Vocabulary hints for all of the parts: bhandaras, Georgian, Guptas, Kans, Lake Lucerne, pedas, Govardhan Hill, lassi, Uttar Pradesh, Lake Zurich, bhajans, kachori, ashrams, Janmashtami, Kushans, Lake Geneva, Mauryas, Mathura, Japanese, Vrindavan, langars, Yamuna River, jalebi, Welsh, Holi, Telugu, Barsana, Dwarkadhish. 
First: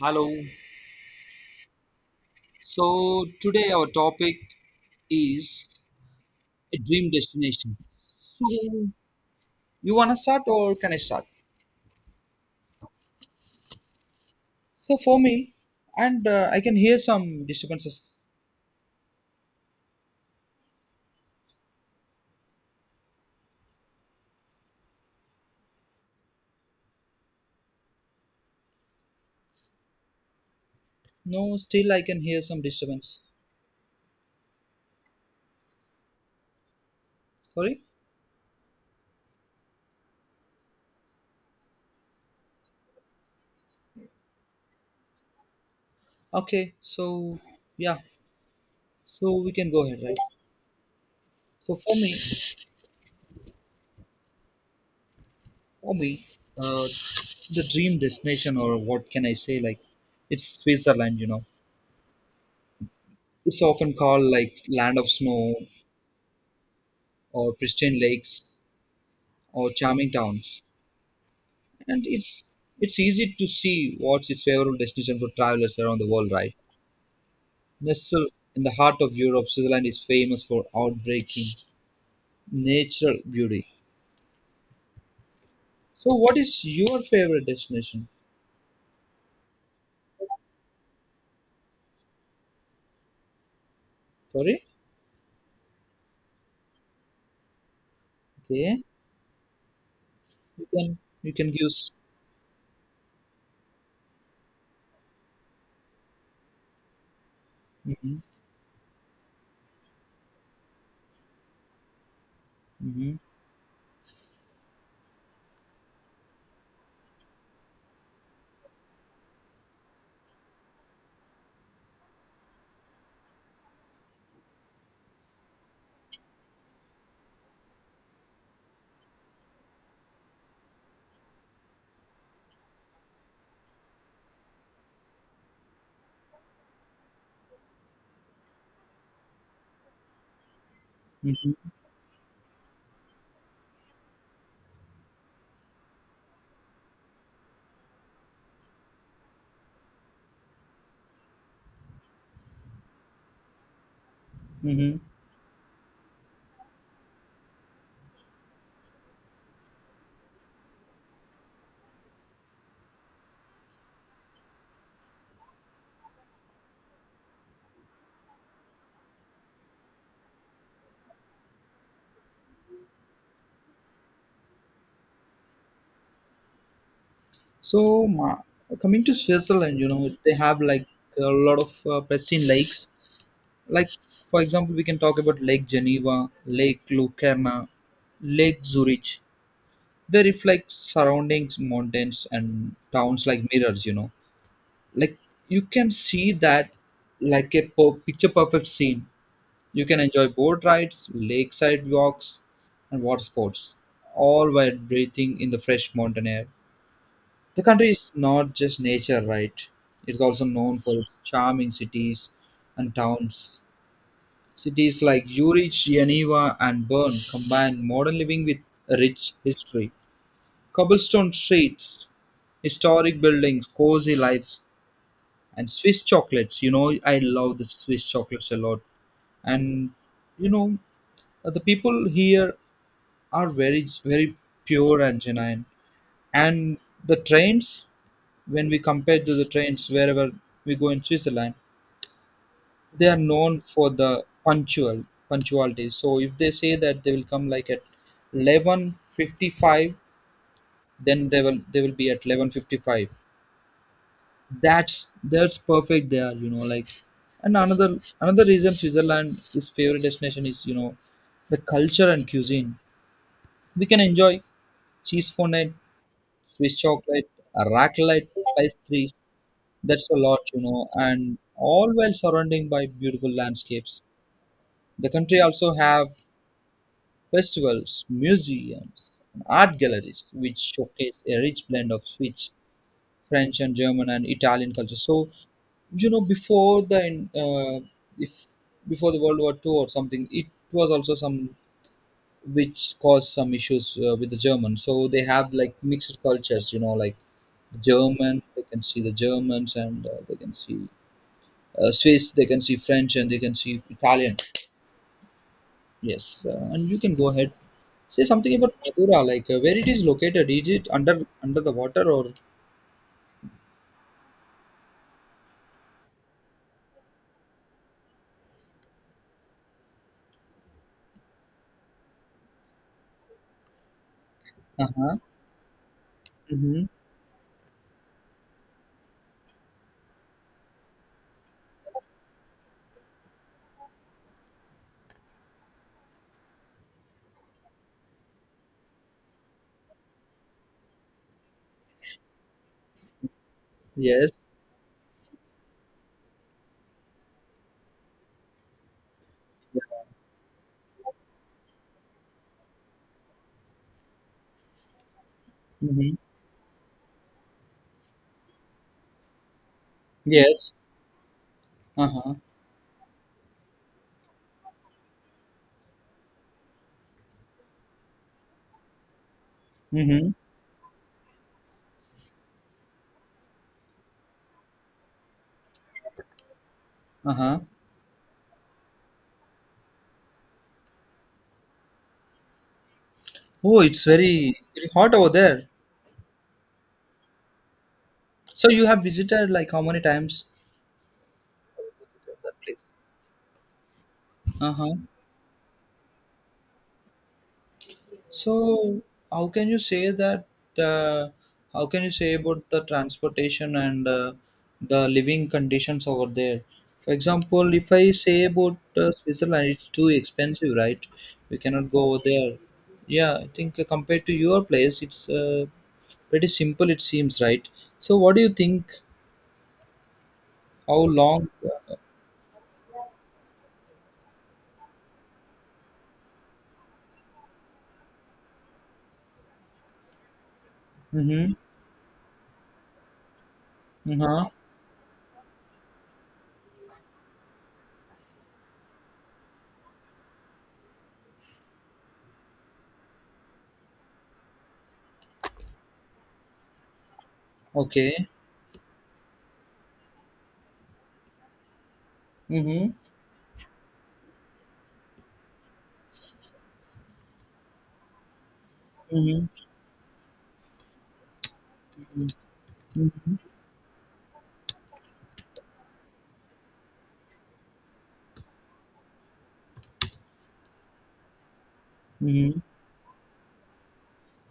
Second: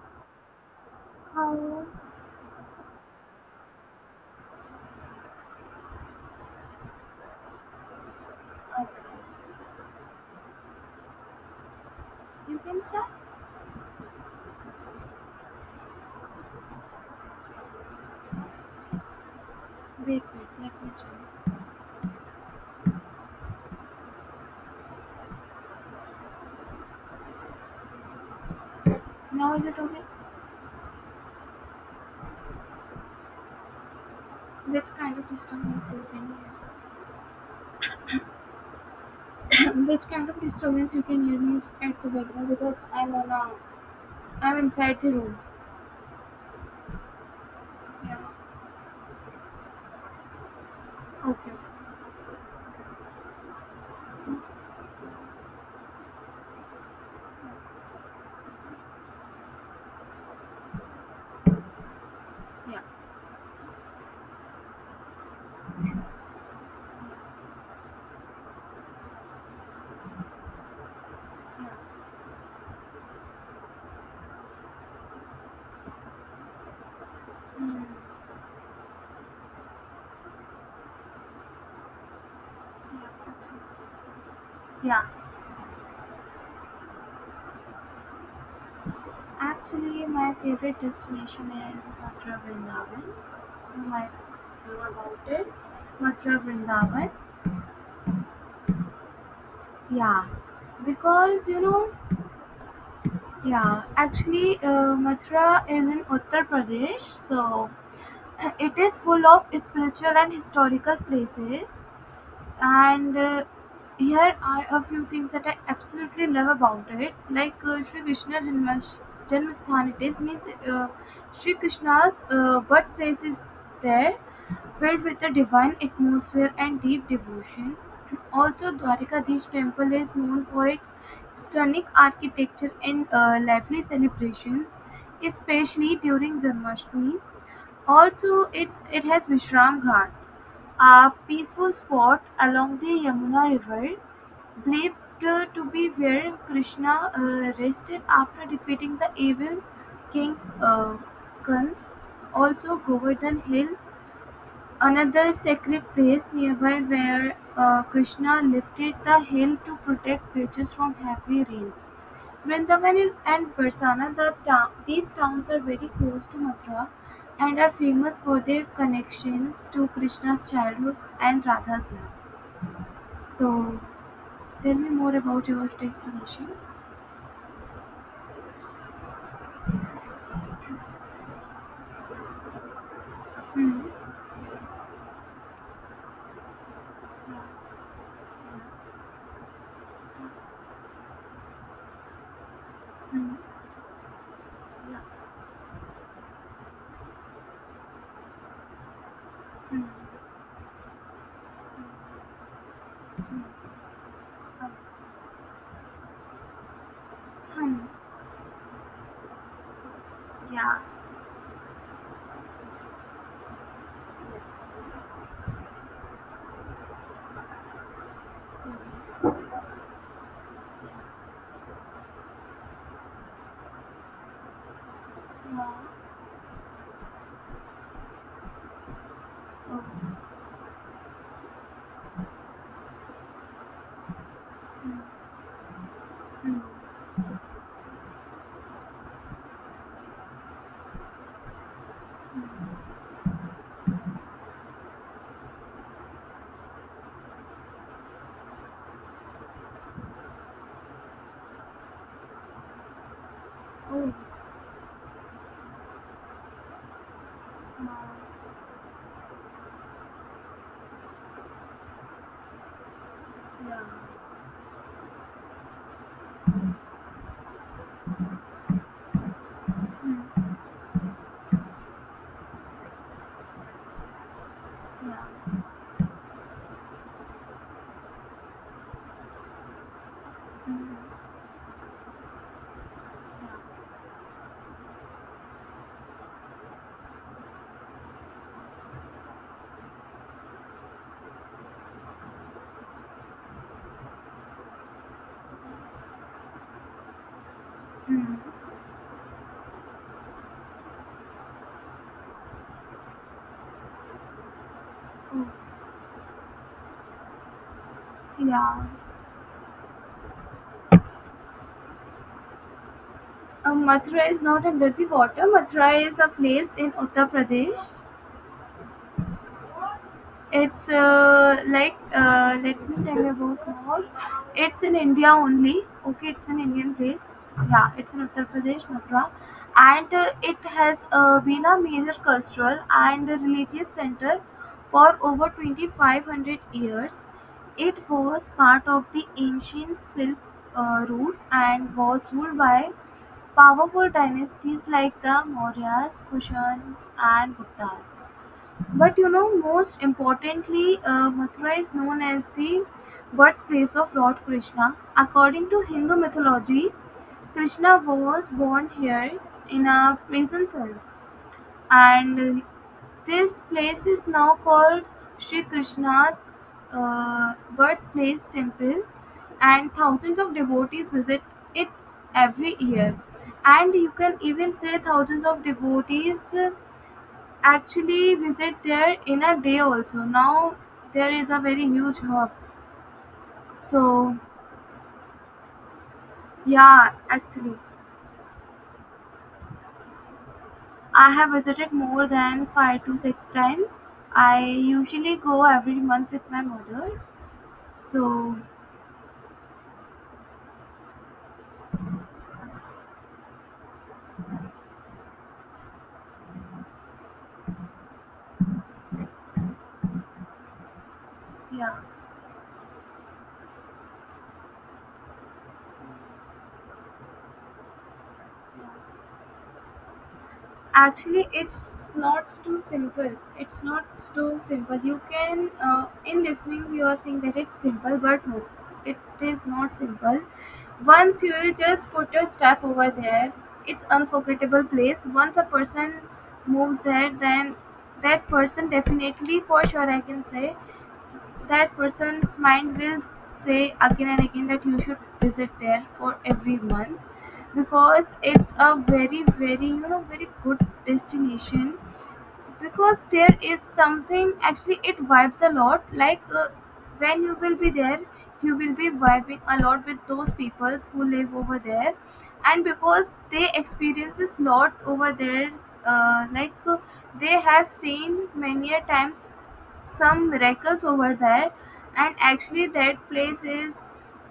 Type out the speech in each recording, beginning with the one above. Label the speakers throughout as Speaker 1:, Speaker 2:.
Speaker 1: Hello.
Speaker 2: Oh,
Speaker 1: So today our topic is a dream destination. So
Speaker 2: okay.
Speaker 1: you wanna start or can I start?
Speaker 2: You can start?
Speaker 1: So for me, and I can hear some disturbances.
Speaker 2: Wait, wait, let me check. Now is it okay?
Speaker 1: No, still I can hear some disturbance.
Speaker 2: Which kind of disturbance you can
Speaker 1: Sorry.
Speaker 2: hear? Which kind of disturbance you can hear means at the background because I'm inside the room.
Speaker 1: Okay. So yeah.
Speaker 2: Yeah.
Speaker 1: So we can go ahead, right?
Speaker 2: Okay.
Speaker 1: So for me, uh, the dream destination or what can I say? Like it's Switzerland. You know,
Speaker 2: Yeah.
Speaker 1: it's often called like land of snow or pristine lakes or charming towns.
Speaker 2: Yeah.
Speaker 1: And it's easy to see what's its favorable destination for travelers around the world, right?
Speaker 2: Mm,
Speaker 1: Nestled in the heart of Europe, Switzerland is famous for outbreaking
Speaker 2: yeah.
Speaker 1: natural
Speaker 2: Actually,
Speaker 1: beauty.
Speaker 2: yeah.
Speaker 1: So, what is your favorite destination?
Speaker 2: Actually, my favorite destination is Mathura Vrindavan. You might
Speaker 1: Sorry,
Speaker 2: know about it. Mathura Vrindavan.
Speaker 1: okay,
Speaker 2: Yeah.
Speaker 1: you can you
Speaker 2: Because
Speaker 1: can
Speaker 2: you
Speaker 1: give.
Speaker 2: know. Yeah, actually, Mathura is in Uttar Pradesh, so
Speaker 1: Mm-hmm,
Speaker 2: it is full of spiritual and historical places.
Speaker 1: mm-hmm,
Speaker 2: And here are a few things that I absolutely love about it, like Sri Krishna Janmasthan. It is means, Sri Krishna's birthplace is there, filled with a divine atmosphere and deep devotion. Also, Dwarkadhish temple is known for its stunning architecture and lively celebrations, especially during Janmashtami. Also, it has Vishram Ghat, a
Speaker 1: mm-hmm,
Speaker 2: peaceful spot along the Yamuna River, believed to be where Krishna rested after defeating the evil king, Kans. Also, Govardhan Hill.
Speaker 1: mm-hmm.
Speaker 2: Another sacred place nearby where Krishna lifted the hill to protect villages from heavy rains. Vrindavan and Barsana, these towns are very close to Mathura and are famous for their connections to Krishna's childhood and Radha's love. So, tell me more about your destination.
Speaker 1: So, ma- Coming to Switzerland, you know they have like a lot of pristine lakes. Like,
Speaker 2: Hmm.
Speaker 1: for example, we can talk about Lake Geneva, Lake Lucerne, Lake Zurich. They reflect surroundings, mountains, and towns
Speaker 2: Hmm.
Speaker 1: like mirrors, you know.
Speaker 2: Yeah.
Speaker 1: Like, you can see that like picture perfect scene.
Speaker 2: Hmm.
Speaker 1: You can enjoy boat rides, lakeside walks, and water sports, all while breathing in the fresh mountain air. The country is not just nature, right? It's also
Speaker 2: Yeah.
Speaker 1: known for its charming cities and towns. Cities like Zurich, Geneva, and Bern combine modern living with a rich history. Cobblestone streets, historic buildings, cozy lives, and Swiss chocolates. You know, I love the Swiss chocolates a lot. And, you know, the people here are very, very pure and genuine.
Speaker 2: Hmm.
Speaker 1: And the trains, when we compare to the trains wherever we go in Switzerland, they are known for the punctuality, so if they say that they will come like at 11:55, then they will be at 11:55.
Speaker 2: Oh.
Speaker 1: That's perfect there, you know. Like, and another
Speaker 2: uh,
Speaker 1: reason Switzerland is favorite destination is, you know, the culture and cuisine. We can
Speaker 2: Yeah.
Speaker 1: enjoy cheese fondant, Swiss chocolate, raclette, pastries. That's a lot,
Speaker 2: Hmm.
Speaker 1: you know, and all while surrounding by beautiful landscapes. The country
Speaker 2: Yeah.
Speaker 1: also have festivals, museums, and art galleries, which showcase a rich blend of Swiss, French, and
Speaker 2: Yeah.
Speaker 1: German and Italian culture. So, you know, before the uh, if before the World War Two or something, it was also some which caused some issues with the Germans. So they have like mixed cultures, you know, like
Speaker 2: Hmm.
Speaker 1: German, they can see the Germans and they can see Swiss, they can see French, and they can see Italian.
Speaker 2: Oh.
Speaker 1: Yes, and you can go ahead. Say something about
Speaker 2: Yeah.
Speaker 1: Madura, like where it is located. Is it under the water or?
Speaker 2: Mathura is not under the water. Mathura is a place in Uttar Pradesh. It's like, let me tell you about more. It's
Speaker 1: Uh
Speaker 2: in
Speaker 1: huh.
Speaker 2: India only. Okay, it's an
Speaker 1: Mm-hmm.
Speaker 2: Indian place. Yeah, it's in Uttar Pradesh, Mathura, and it has been a major cultural and religious center for over 2,500 years. It was part of the ancient Silk route and was ruled by powerful
Speaker 1: Yes.
Speaker 2: dynasties like the Mauryas, Kushans, and Guptas. But you know, most importantly, Mathura is known as the birthplace of Lord Krishna. According to
Speaker 1: Mm-hmm.
Speaker 2: Hindu mythology, Krishna was born here in a prison
Speaker 1: Yes.
Speaker 2: cell,
Speaker 1: Uh huh.
Speaker 2: and this place is now called Sri Krishna's birthplace temple, and
Speaker 1: Mm-hmm.
Speaker 2: thousands of devotees visit it every year. And you can even say thousands of devotees
Speaker 1: Uh huh.
Speaker 2: actually visit there in a day also. Now there is a very huge hub.
Speaker 1: Oh, it's
Speaker 2: So
Speaker 1: very, very hot over there.
Speaker 2: yeah, actually,
Speaker 1: So you have visited like how many times
Speaker 2: I have visited more
Speaker 1: that
Speaker 2: than
Speaker 1: place?
Speaker 2: five to six times. I
Speaker 1: Uh huh.
Speaker 2: usually go every month with my mother. So
Speaker 1: So how can you say that uh, how can you say about the transportation and the living conditions over there? For example, if I say about Switzerland, it's too expensive, right? We cannot
Speaker 2: yeah.
Speaker 1: go over there. Yeah, I think compared to your place, it's pretty simple. It seems, right? So what do you think? How
Speaker 2: Actually,
Speaker 1: long?
Speaker 2: it's not too simple. It's not too simple. You can, in listening you are saying that it's simple, but no, it is not simple. Once
Speaker 1: Mm-hmm.
Speaker 2: you will just put your step over there, it's
Speaker 1: Uh-huh.
Speaker 2: unforgettable place. Once a person moves there, then that person, definitely for sure I can say, that person's mind will say again and again that you should visit there, for everyone.
Speaker 1: Okay.
Speaker 2: Because it's a very, very, you know, very good destination.
Speaker 1: Mm-hmm.
Speaker 2: Because there is something, actually it vibes a lot, like when you will be there, you will be
Speaker 1: Mm-hmm.
Speaker 2: vibing a lot with those peoples who live over there. And
Speaker 1: Mm-hmm.
Speaker 2: because they experiences lot over there, like they have seen many a times some miracles over there. And
Speaker 1: Mm-hmm.
Speaker 2: actually that place is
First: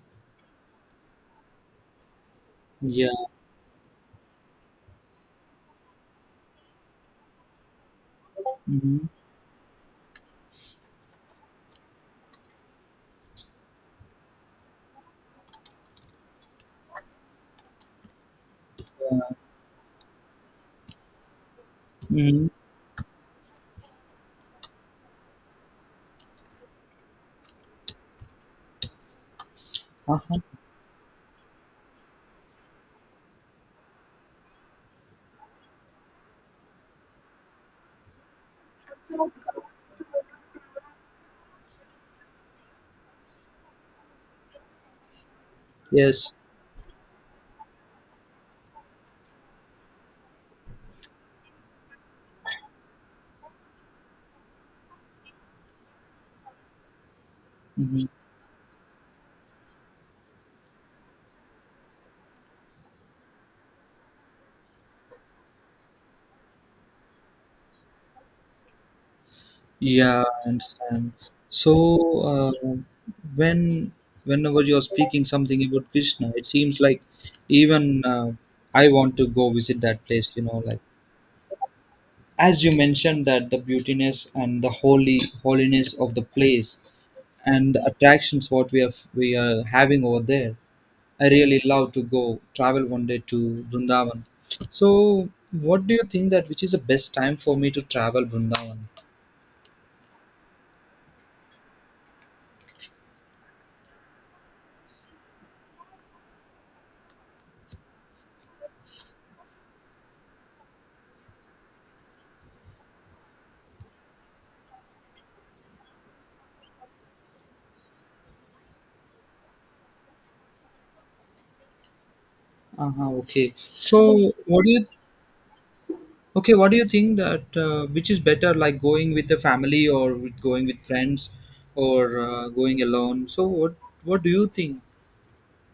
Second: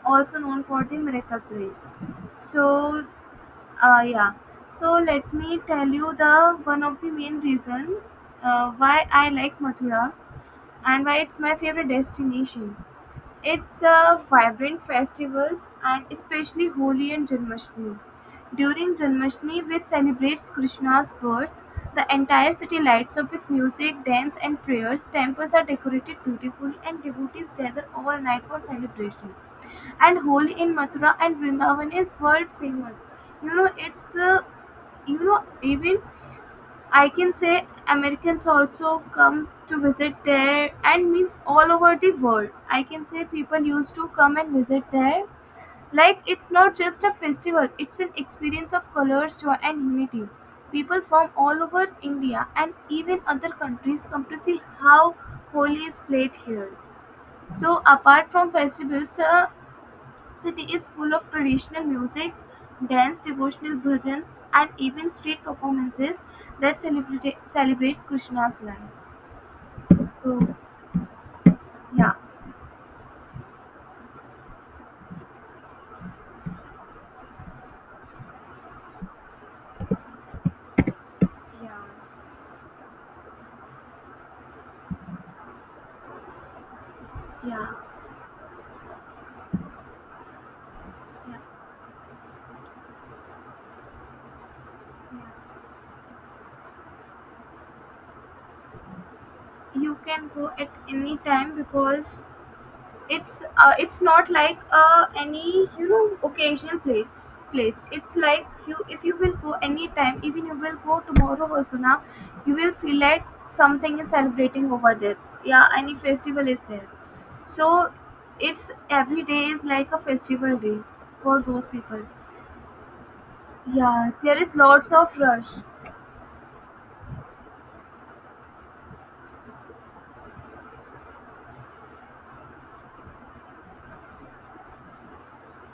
Speaker 2: also known for the miracle place. So
Speaker 1: Yeah.
Speaker 2: yeah. So let me tell you the one of the main reason
Speaker 1: Mm-hmm.
Speaker 2: why I like Mathura and why it's my favorite destination. It's vibrant festivals, and especially Holi and Janmashtami. During Janmashtami, which celebrates Krishna's birth, the
Speaker 1: Mm-hmm.
Speaker 2: entire city lights up with music, dance, and prayers. Temples are decorated beautifully, and devotees gather all night for celebrations. And
Speaker 1: Uh-huh.
Speaker 2: Holi in Mathura and Vrindavan is world famous, you know. It's you know, even I can say Americans also come to visit there, and means all over the world I can say people used to come and visit there. Like,
Speaker 1: Yes.
Speaker 2: it's not just a festival, it's an experience of colors, joy, and unity. People from all over India and even other countries come to see how Holi is played here. So
Speaker 1: Mhm.
Speaker 2: apart from festivals, the city is full of traditional music, dance, devotional bhajans, and even street performances that celebrate celebrates Krishna's life.
Speaker 1: Yeah,
Speaker 2: So
Speaker 1: I understand. So,
Speaker 2: yeah.
Speaker 1: uh, when whenever you're speaking something about Krishna, it seems like even I want to go visit that place. You know, like
Speaker 2: Yeah,
Speaker 1: as you mentioned that the beautiness and the holy holiness of the place and
Speaker 2: yeah,
Speaker 1: the attractions what we are having over there. I
Speaker 2: yeah.
Speaker 1: really love to go travel one day to Vrindavan. So,
Speaker 2: Yeah.
Speaker 1: what do you think that which is the best time for me to travel Vrindavan?
Speaker 2: You can go at any time, because it's, it's not like any, you know, occasional place. It's like, you, if you will go any time, even you will go tomorrow also now, you will feel like something is celebrating over there. Yeah, any festival is there. So it's every day is like a festival day for those people.
Speaker 1: Uh-huh, okay.
Speaker 2: Yeah, there is
Speaker 1: What do you
Speaker 2: lots of rush.
Speaker 1: okay? What do you think that which is better, like going with the family or with going with friends or going alone? So, what do you think?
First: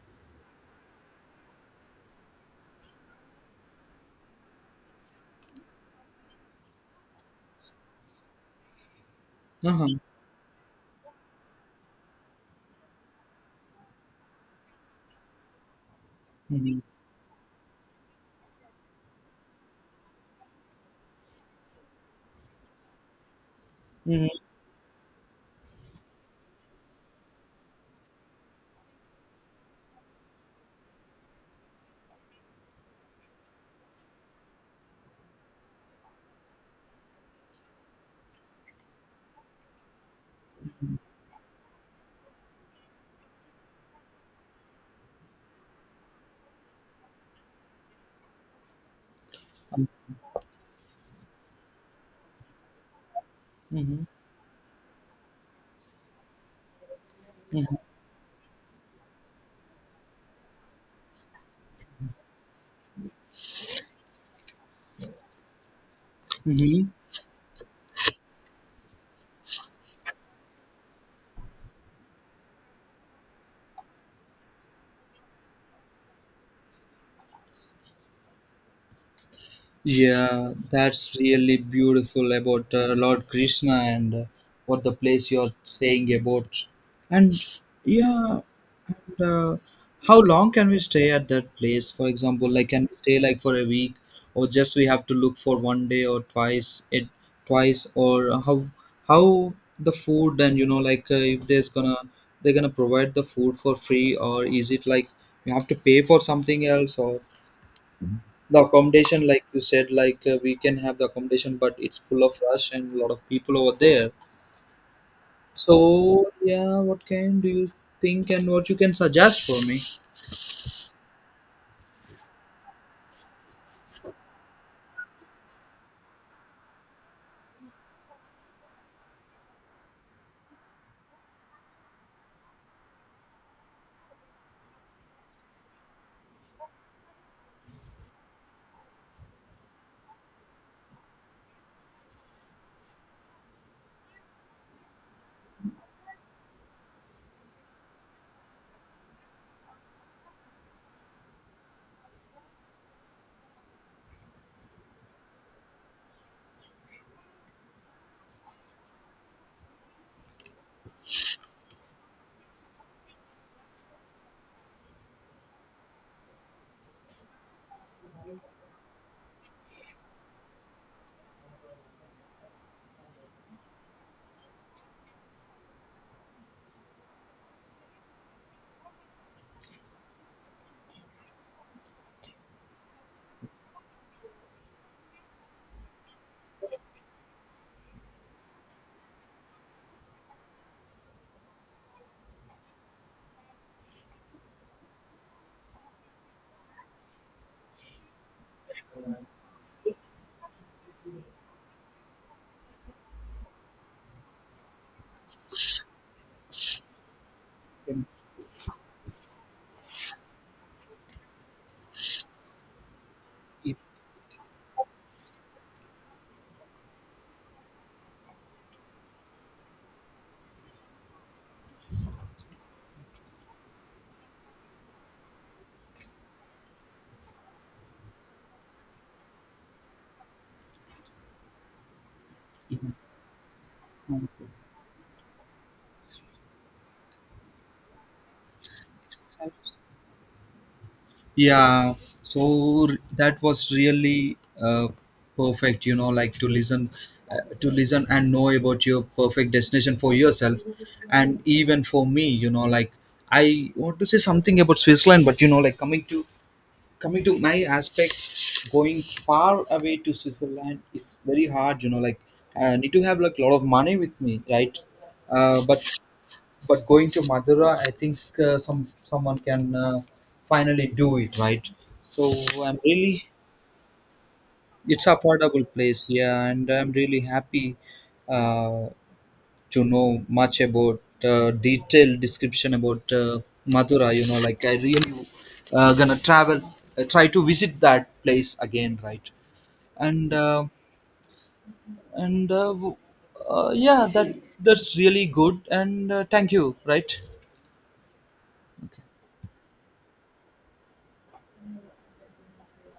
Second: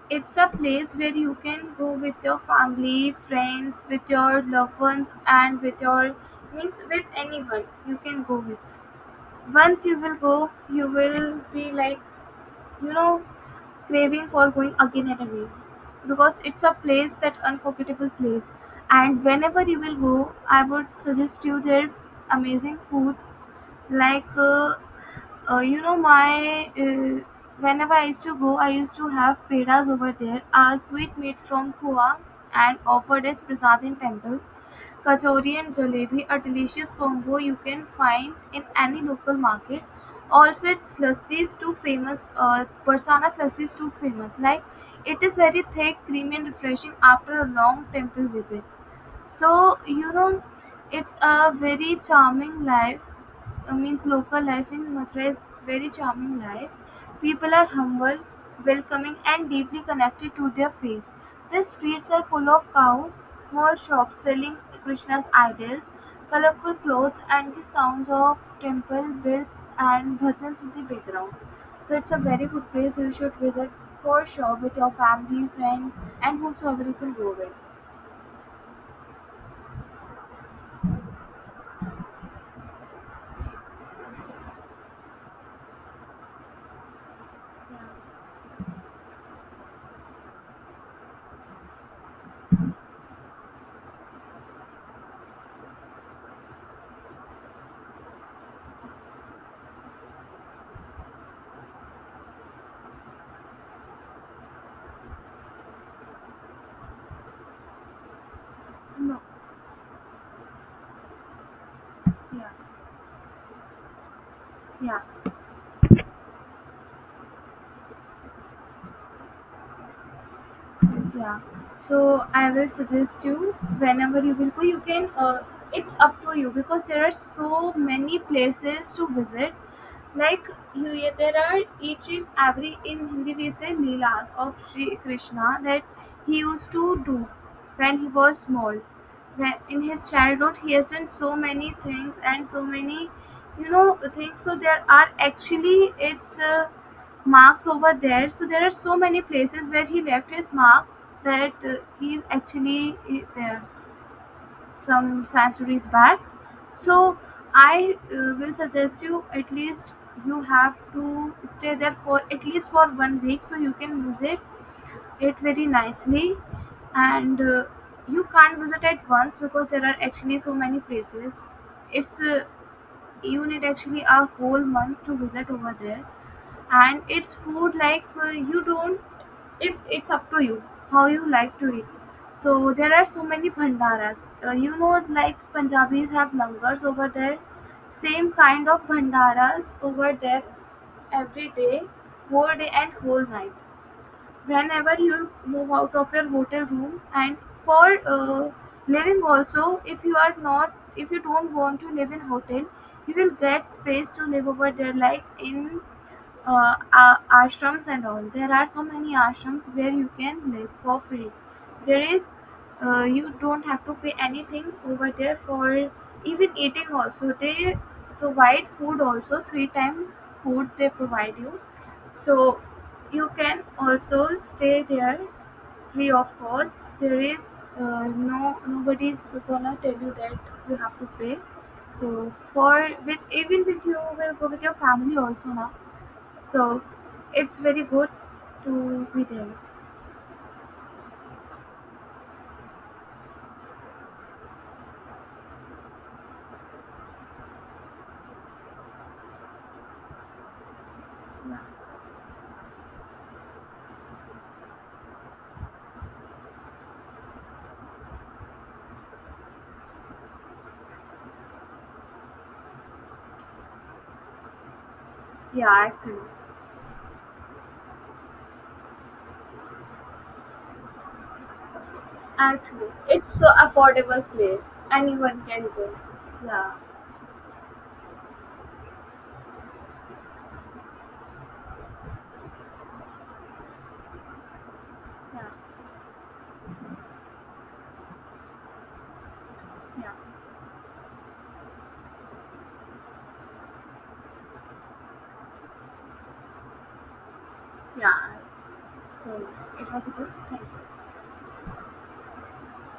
Speaker 2: It's a place where you can go with your family, friends, with your loved ones, and with your means, with anyone you can go with.
Speaker 1: Uh
Speaker 2: Once
Speaker 1: huh.
Speaker 2: you will go, you will be like, you know, craving for going again and again, because it's a
Speaker 1: Mm-hmm.
Speaker 2: place that unforgettable place. And whenever you will go, I would suggest you their amazing foods, like you know, my, whenever I used to go I used to have pedas over there, a sweet meat from Goa, and offered as prasad in temples. Kachori and jalebi, a delicious combo you can find in any local market. Also, its lassi is too famous, Persana's lassi is too famous, like it is very thick, creamy, and refreshing after a long temple visit. So you know, it's a very charming life.
Speaker 1: Mm-hmm.
Speaker 2: Means, local life in Mathura is very charming life. People are humble, welcoming, and deeply connected to their faith. The streets are full of cows, small shops selling Krishna's idols, colorful
Speaker 1: Mm-hmm.
Speaker 2: clothes, and the sounds of temple bells and bhajans in the background. So it's a very good place, you should visit for sure with your family, friends, and whosoever you can go with.
Speaker 1: Yeah, that's really beautiful about Lord Krishna and what the place you're saying about. And yeah, and how long can we stay at that place? For example, like can we stay like for a week, or just we have to look for one day or twice, or how the food and you know like if there's gonna they're gonna provide the food for free, or is it like we have to pay for something else or? The accommodation
Speaker 2: No,
Speaker 1: like you said, like we can have the accommodation but it's full of
Speaker 2: yeah,
Speaker 1: rush and a lot of people over there.
Speaker 2: yeah.
Speaker 1: So yeah, what can do you think and what you can suggest for me?
Speaker 2: Yeah. So I will suggest you whenever you will go, you can. It's up to you because there are so many places to visit. Like, you, yeah, there are each and every, in Hindi we say leelas of Sri Krishna that he used to do when he was small. When in his childhood he has done so many things and so many, you know, things. So there are actually, it's. Marks over there. So there are so many places where he left his marks, that he's actually there some centuries back. So I will suggest you at least you have to stay there for at least for one week so you can visit it very nicely. And you can't visit at once because there are actually so many places. It's, you need actually a whole month to visit over there. And it's food, like you don't, if it's up to you how you like to eat. So there are so many bhandaras, you know, like Punjabis have langars over there, same kind of bhandaras over there, every day, whole day and whole night, whenever you move out of your hotel room. And for living also, if you are not, if you don't want to live in hotel, you will get space to live over there, like in ashrams and
Speaker 1: Can-
Speaker 2: all. There are so many ashrams where you can live for free. There is, you don't have to pay anything over there, for even eating also. They provide food also, three time food they provide you. So you can also stay there free of cost. There is no, nobody's gonna tell you that you have to pay. So for, with even with, you will go with your family also now, so it's very good to be there.
Speaker 1: if- yeah, so that was really perfect, you know, like to listen, to listen and know about your perfect destination for yourself and
Speaker 2: Yeah,
Speaker 1: even for me, you know. Like, I want to say something about Switzerland, but you know, like, coming to my aspect, going far away to Switzerland is very hard, you know. Like, I need to have like a lot of money with me, right? uh,
Speaker 2: yeah,
Speaker 1: but
Speaker 2: actually,
Speaker 1: but going to Madura, I think uh, some someone can finally do it, right? So I'm
Speaker 2: Actually,
Speaker 1: really,
Speaker 2: it's so affordable place.
Speaker 1: it's
Speaker 2: Anyone can
Speaker 1: affordable
Speaker 2: go.
Speaker 1: place, yeah, and
Speaker 2: Yeah,
Speaker 1: I'm really happy uh, to know much about detailed description about Mathura. You know, like I really
Speaker 2: yeah,
Speaker 1: gonna travel, try to visit that place again, right?
Speaker 2: yeah,
Speaker 1: And and uh, w- yeah, that's really good. And thank you, right?
Speaker 2: yeah. So it was a good thing.